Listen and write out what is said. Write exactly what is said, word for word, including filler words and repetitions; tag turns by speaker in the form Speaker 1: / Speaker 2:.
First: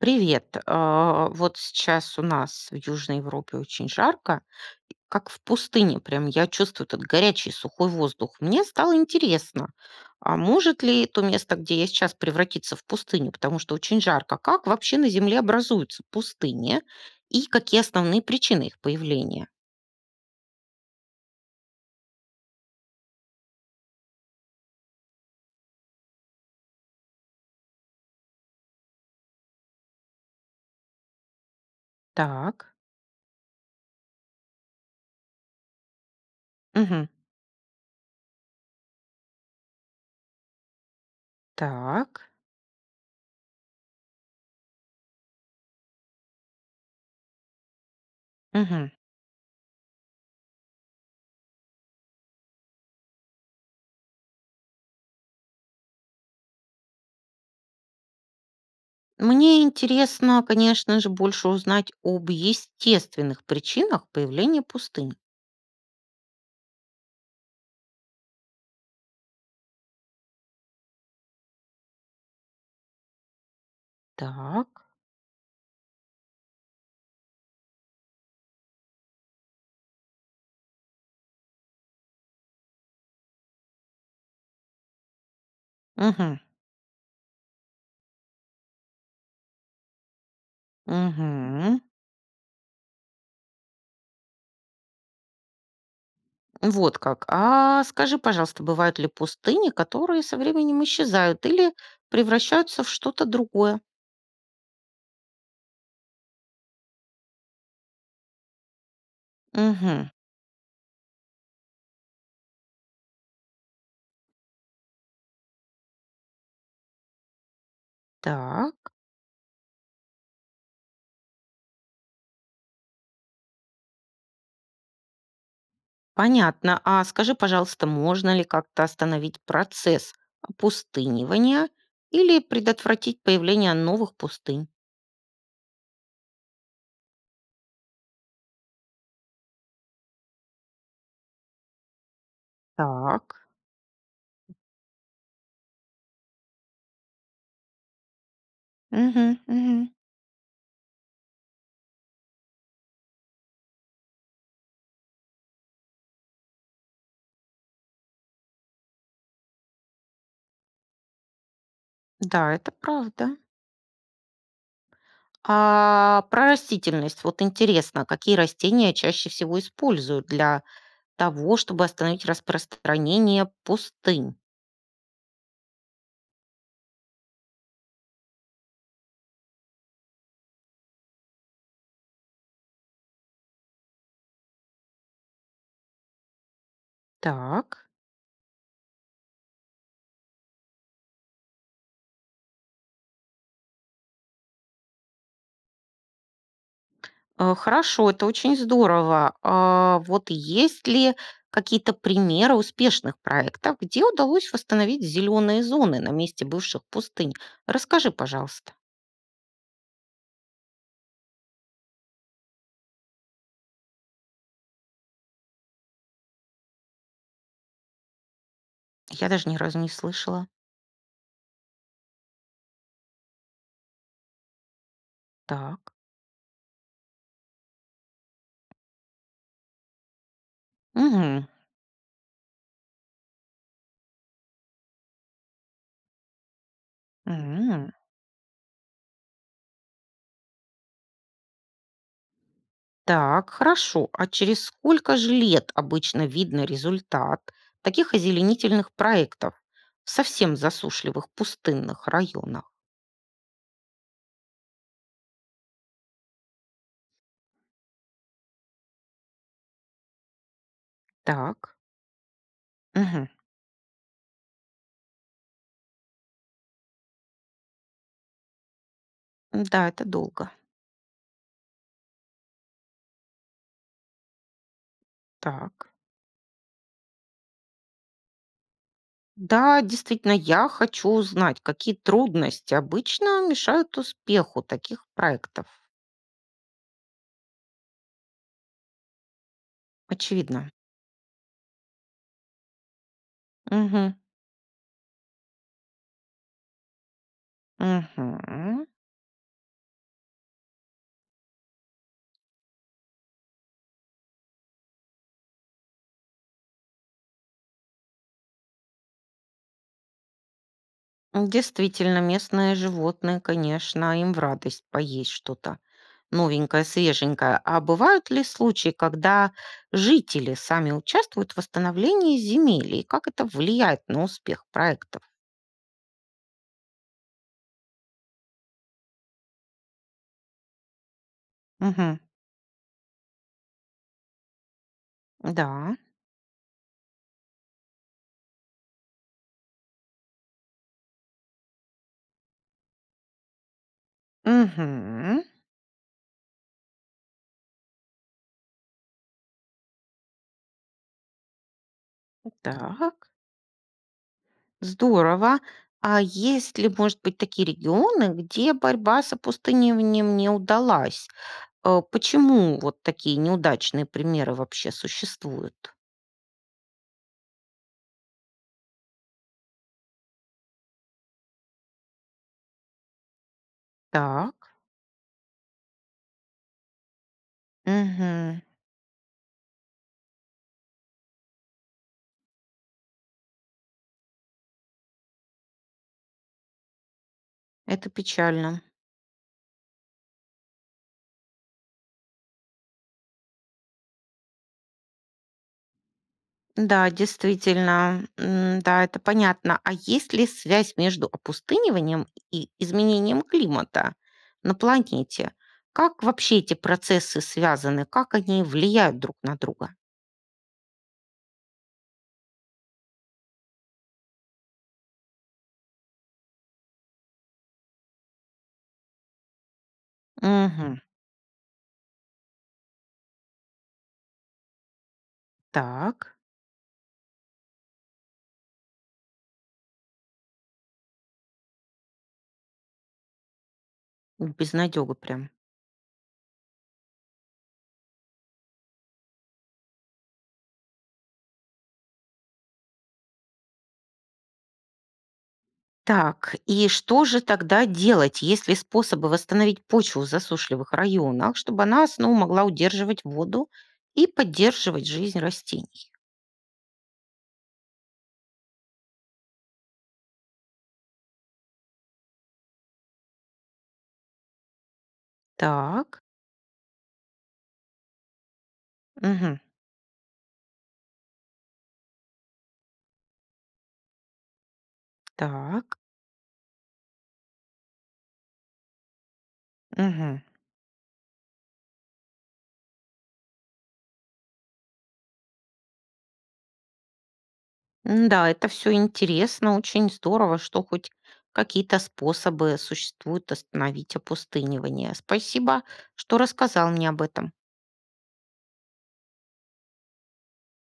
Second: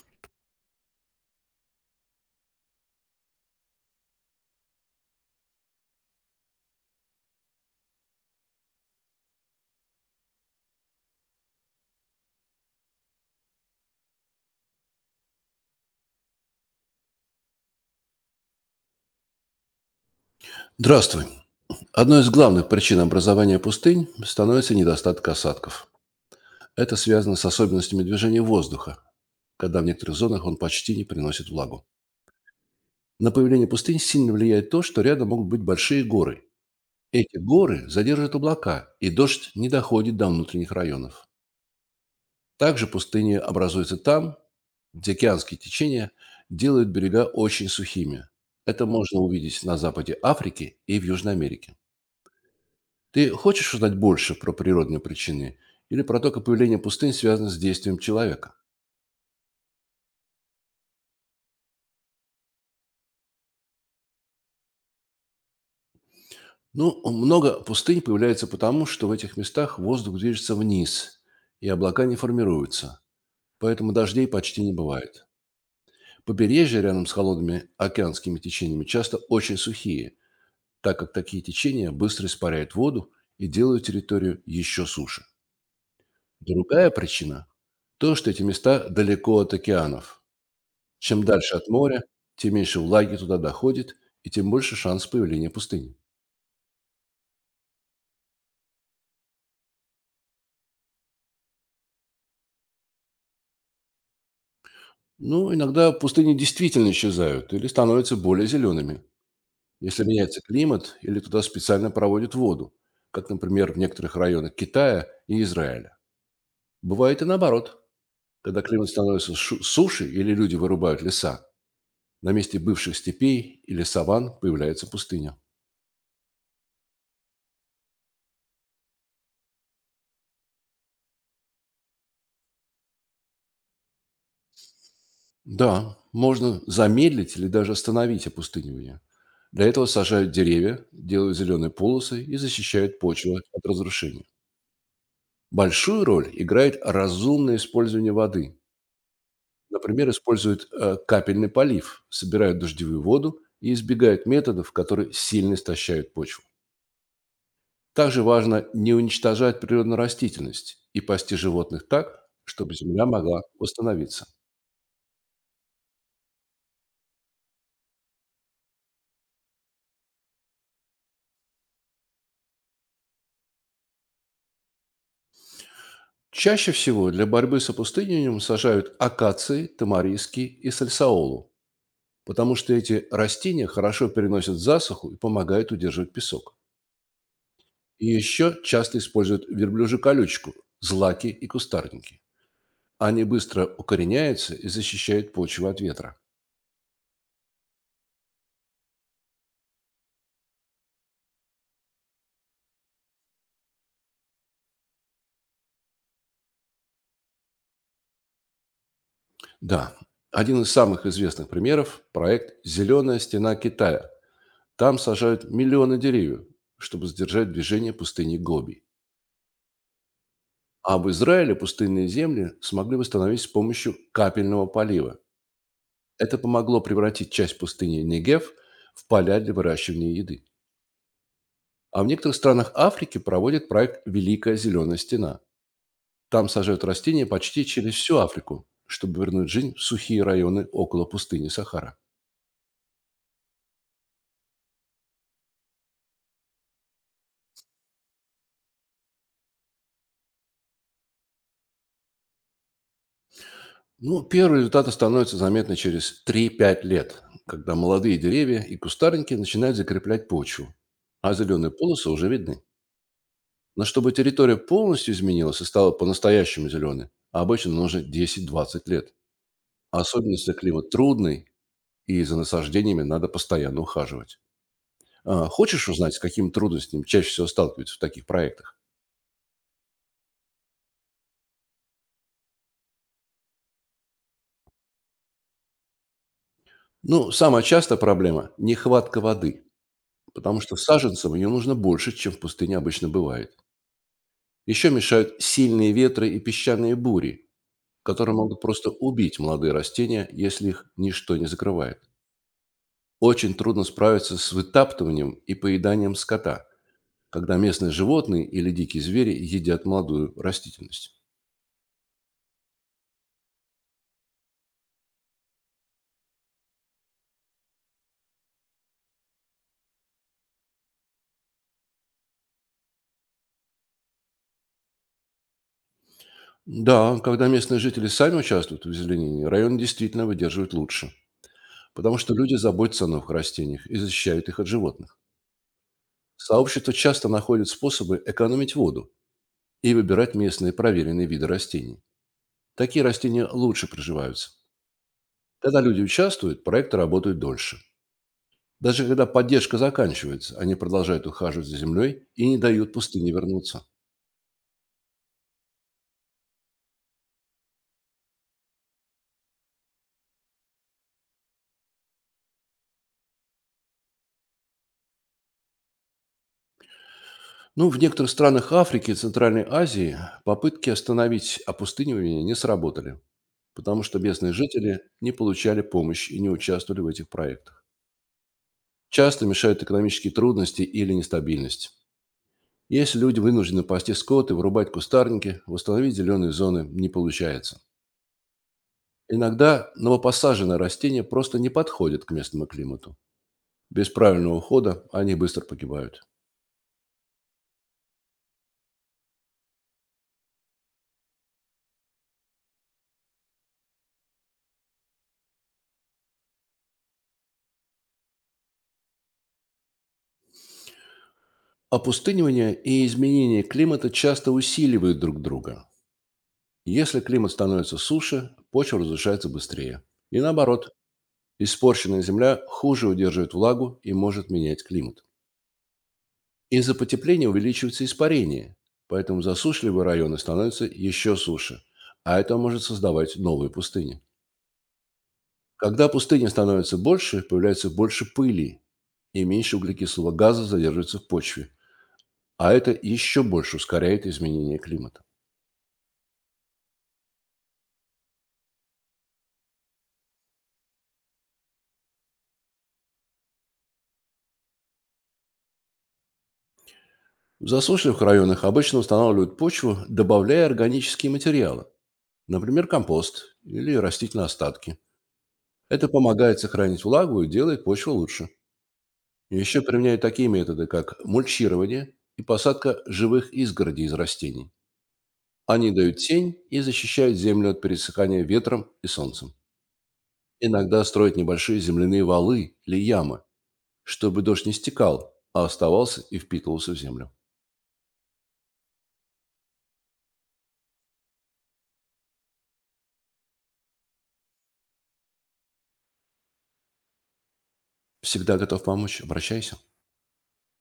Speaker 1: Привет. А, Вот сейчас у нас в Южной Европе очень жарко, и как в пустыне. Прям я чувствую этот горячий сухой воздух. Мне стало интересно, а может ли то место, где я сейчас, превратиться в пустыню, потому что очень жарко. Как вообще на Земле образуются пустыни и какие основные причины их появления?
Speaker 2: Здравствуй. Одной из главных причин образования пустынь становится недостаток осадков. Это связано с особенностями движения воздуха, когда в некоторых зонах он почти не приносит влагу.
Speaker 1: Так.
Speaker 2: На появление пустынь сильно влияет то, что рядом могут быть большие горы.
Speaker 1: Мгм.
Speaker 2: Эти горы задерживают облака, и дождь не доходит до внутренних районов.
Speaker 1: Так.
Speaker 2: Также пустыни образуются там, где океанские течения делают берега очень сухими. Это
Speaker 1: Мгм.
Speaker 2: можно увидеть на западе Африки и в Южной Америке. Ты хочешь узнать больше про природные причины или про то, как появление пустынь связано с действием человека?
Speaker 1: Мне интересно, конечно же, больше узнать об естественных причинах появления пустынь.
Speaker 2: Ну, много пустынь появляется потому, что в этих местах воздух движется вниз, и облака не формируются, поэтому дождей почти
Speaker 1: Так.
Speaker 2: не бывает. Побережья рядом с холодными океанскими течениями часто очень сухие, так как такие течения быстро испаряют воду и делают территорию еще суше.
Speaker 1: Мгм.
Speaker 2: Другая причина– то, что эти места далеко от океанов. Чем дальше от
Speaker 1: Мгм.
Speaker 2: моря, тем меньше влаги туда доходит и тем больше шанс появления пустыни.
Speaker 1: Вот как. А скажи, пожалуйста, бывают ли пустыни, которые со временем исчезают или превращаются в что-то другое?
Speaker 2: Ну, иногда пустыни действительно исчезают или становятся более зелеными, если
Speaker 1: Мгм.
Speaker 2: меняется климат или туда специально проводят воду, как, например, в некоторых районах Китая и Израиля. Бывает и наоборот, когда
Speaker 1: Так,
Speaker 2: климат становится шу- суше или люди вырубают леса, на месте бывших степей или саван появляется пустыня.
Speaker 1: понятно. А скажи, пожалуйста, можно ли как-то остановить процесс опустынивания или предотвратить появление новых пустынь?
Speaker 2: Да, можно замедлить или даже остановить опустынивание. Для этого сажают деревья, делают зеленые полосы и защищают почву
Speaker 1: Так.
Speaker 2: от разрушения. Большую роль играет разумное использование воды.
Speaker 1: Мгм. Мгм.
Speaker 2: Например, используют э, капельный полив, собирают дождевую воду и избегают методов, которые сильно истощают почву. Также важно не уничтожать природную растительность и пасти животных так,
Speaker 1: Да, это
Speaker 2: чтобы земля
Speaker 1: правда.
Speaker 2: могла восстановиться.
Speaker 1: А про растительность, вот интересно, какие растения чаще всего используют для того, чтобы остановить распространение пустынь.
Speaker 2: Чаще всего для борьбы с опустыниванием сажают акации, тамариски и сальсаолу, потому что эти растения хорошо переносят засуху и помогают удерживать песок.
Speaker 1: Так.
Speaker 2: И еще часто используют верблюжью колючку, злаки и кустарники. Они быстро укореняются и защищают почву от ветра.
Speaker 1: Э, Хорошо, это очень здорово. А вот есть ли какие-то примеры успешных проектов, где удалось восстановить зеленые зоны на месте бывших пустынь? Расскажи, пожалуйста.
Speaker 2: Да, один из самых известных примеров– проект «Зеленая стена Китая». Там сажают миллионы деревьев, чтобы сдержать движение пустыни Гоби.
Speaker 1: Я даже ни разу не слышала.
Speaker 2: А в Израиле пустынные земли смогли восстановить с помощью капельного полива.
Speaker 1: Так.
Speaker 2: Это помогло превратить часть пустыни Негев в поля для выращивания еды.
Speaker 1: Мгм.
Speaker 2: А в некоторых странах Африки проводят проект «Великая зеленая стена». Там сажают растения почти
Speaker 1: М.
Speaker 2: через всю Африку, чтобы вернуть жизнь в сухие районы около пустыни Сахара.
Speaker 1: Так, хорошо. А через сколько же лет обычно видно результат таких озеленительных проектов в совсем засушливых пустынных районах?
Speaker 2: Ну, первые результаты становятся заметны через три-пять лет, когда молодые деревья и кустарники начинают закреплять почву, а зеленые
Speaker 1: Так.
Speaker 2: полосы уже видны.
Speaker 1: Мгм.
Speaker 2: Но чтобы территория полностью изменилась и стала по-настоящему зеленой, обычно нужно десять-двадцать лет.
Speaker 1: Да, это
Speaker 2: Особенно,
Speaker 1: долго.
Speaker 2: если климат трудный, и за насаждениями надо постоянно ухаживать. А, Хочешь
Speaker 1: Так.
Speaker 2: узнать, с какими трудностями чаще всего сталкиваются в таких проектах?
Speaker 1: Да, действительно, я хочу узнать, какие трудности обычно мешают успеху таких проектов.
Speaker 2: Ну, самая частая проблема– нехватка воды, потому
Speaker 1: Очевидно.
Speaker 2: что саженцам ее нужно больше, чем в пустыне обычно бывает.
Speaker 1: Мгм.
Speaker 2: Еще мешают сильные ветры и песчаные бури, которые могут
Speaker 1: Мгм.
Speaker 2: просто убить молодые растения, если их ничто не закрывает. Очень трудно справиться с вытаптыванием и поеданием скота, когда местные животные или дикие звери едят молодую растительность.
Speaker 1: Действительно, местные животные, конечно, им в радость поесть что-то новенькое, свеженькое. А бывают ли случаи, когда жители сами участвуют в восстановлении земель, и как это влияет на успех проектов?
Speaker 2: Да, когда местные жители сами участвуют в озеленении, район действительно выдерживает лучше, потому
Speaker 1: Мгм.
Speaker 2: что люди заботятся о новых растениях и защищают их от животных.
Speaker 1: Да.
Speaker 2: Сообщество часто находит способы экономить воду и выбирать местные проверенные виды растений. Такие растения лучше проживаются.
Speaker 1: Угу.
Speaker 2: Когда люди участвуют, проекты работают дольше. Даже когда поддержка заканчивается, они продолжают ухаживать за землей и не дают
Speaker 1: Так,
Speaker 2: пустыне вернуться.
Speaker 1: здорово. А есть ли, может быть, такие регионы, где борьба с опустыниванием не удалась? Э, Почему вот такие неудачные примеры вообще существуют?
Speaker 2: Ну, в некоторых странах Африки и Центральной Азии попытки остановить опустынивание не сработали, потому что местные
Speaker 1: Так,
Speaker 2: жители не получали помощь и не участвовали в этих проектах.
Speaker 1: мгм.
Speaker 2: Часто мешают экономические трудности или нестабильность. Если люди вынуждены пасти скот и вырубать кустарники, восстановить зеленые зоны не получается.
Speaker 1: Это печально.
Speaker 2: Иногда новопосаженное растение просто не подходит к местному климату. Без правильного ухода они быстро погибают.
Speaker 1: Да, действительно, м, да, это понятно. А есть ли связь между опустыниванием и изменением климата на планете? Как вообще эти процессы связаны? Как они влияют друг на друга?
Speaker 2: Опустынивание и изменение климата часто усиливают друг друга. Если климат становится суше, почва разрушается быстрее. И наоборот,
Speaker 1: Мгм.
Speaker 2: испорченная земля хуже удерживает влагу и может менять климат.
Speaker 1: Так,
Speaker 2: Из-за потепления увеличивается испарение, поэтому засушливые районы становятся еще суше, а это может создавать новые пустыни.
Speaker 1: безнадёга прям.
Speaker 2: Когда пустыни становятся больше, появляется больше пыли и меньше углекислого газа задерживается в почве, а это еще больше ускоряет изменение климата.
Speaker 1: Так, и что же тогда делать? Если способы восстановить почву в засушливых районах, чтобы она снова могла удерживать воду и поддерживать жизнь растений?
Speaker 2: В засушливых районах обычно устанавливают почву, добавляя органические материалы, например, компост или растительные остатки. Это
Speaker 1: Так.
Speaker 2: помогает сохранить влагу и делает почву лучше.
Speaker 1: Мгм.
Speaker 2: Еще применяют такие методы, как мульчирование и посадка живых изгородей из растений. Они
Speaker 1: Так.
Speaker 2: дают тень и защищают землю от пересыхания ветром и солнцем.
Speaker 1: Мгм.
Speaker 2: Иногда строят небольшие земляные валы или ямы, чтобы дождь не стекал, а оставался и впитывался в землю.
Speaker 1: Да, это все интересно, очень здорово, что хоть какие-то способы существуют остановить опустынивание. Спасибо, что рассказал мне об этом.
Speaker 2: Всегда готов помочь, обращайся.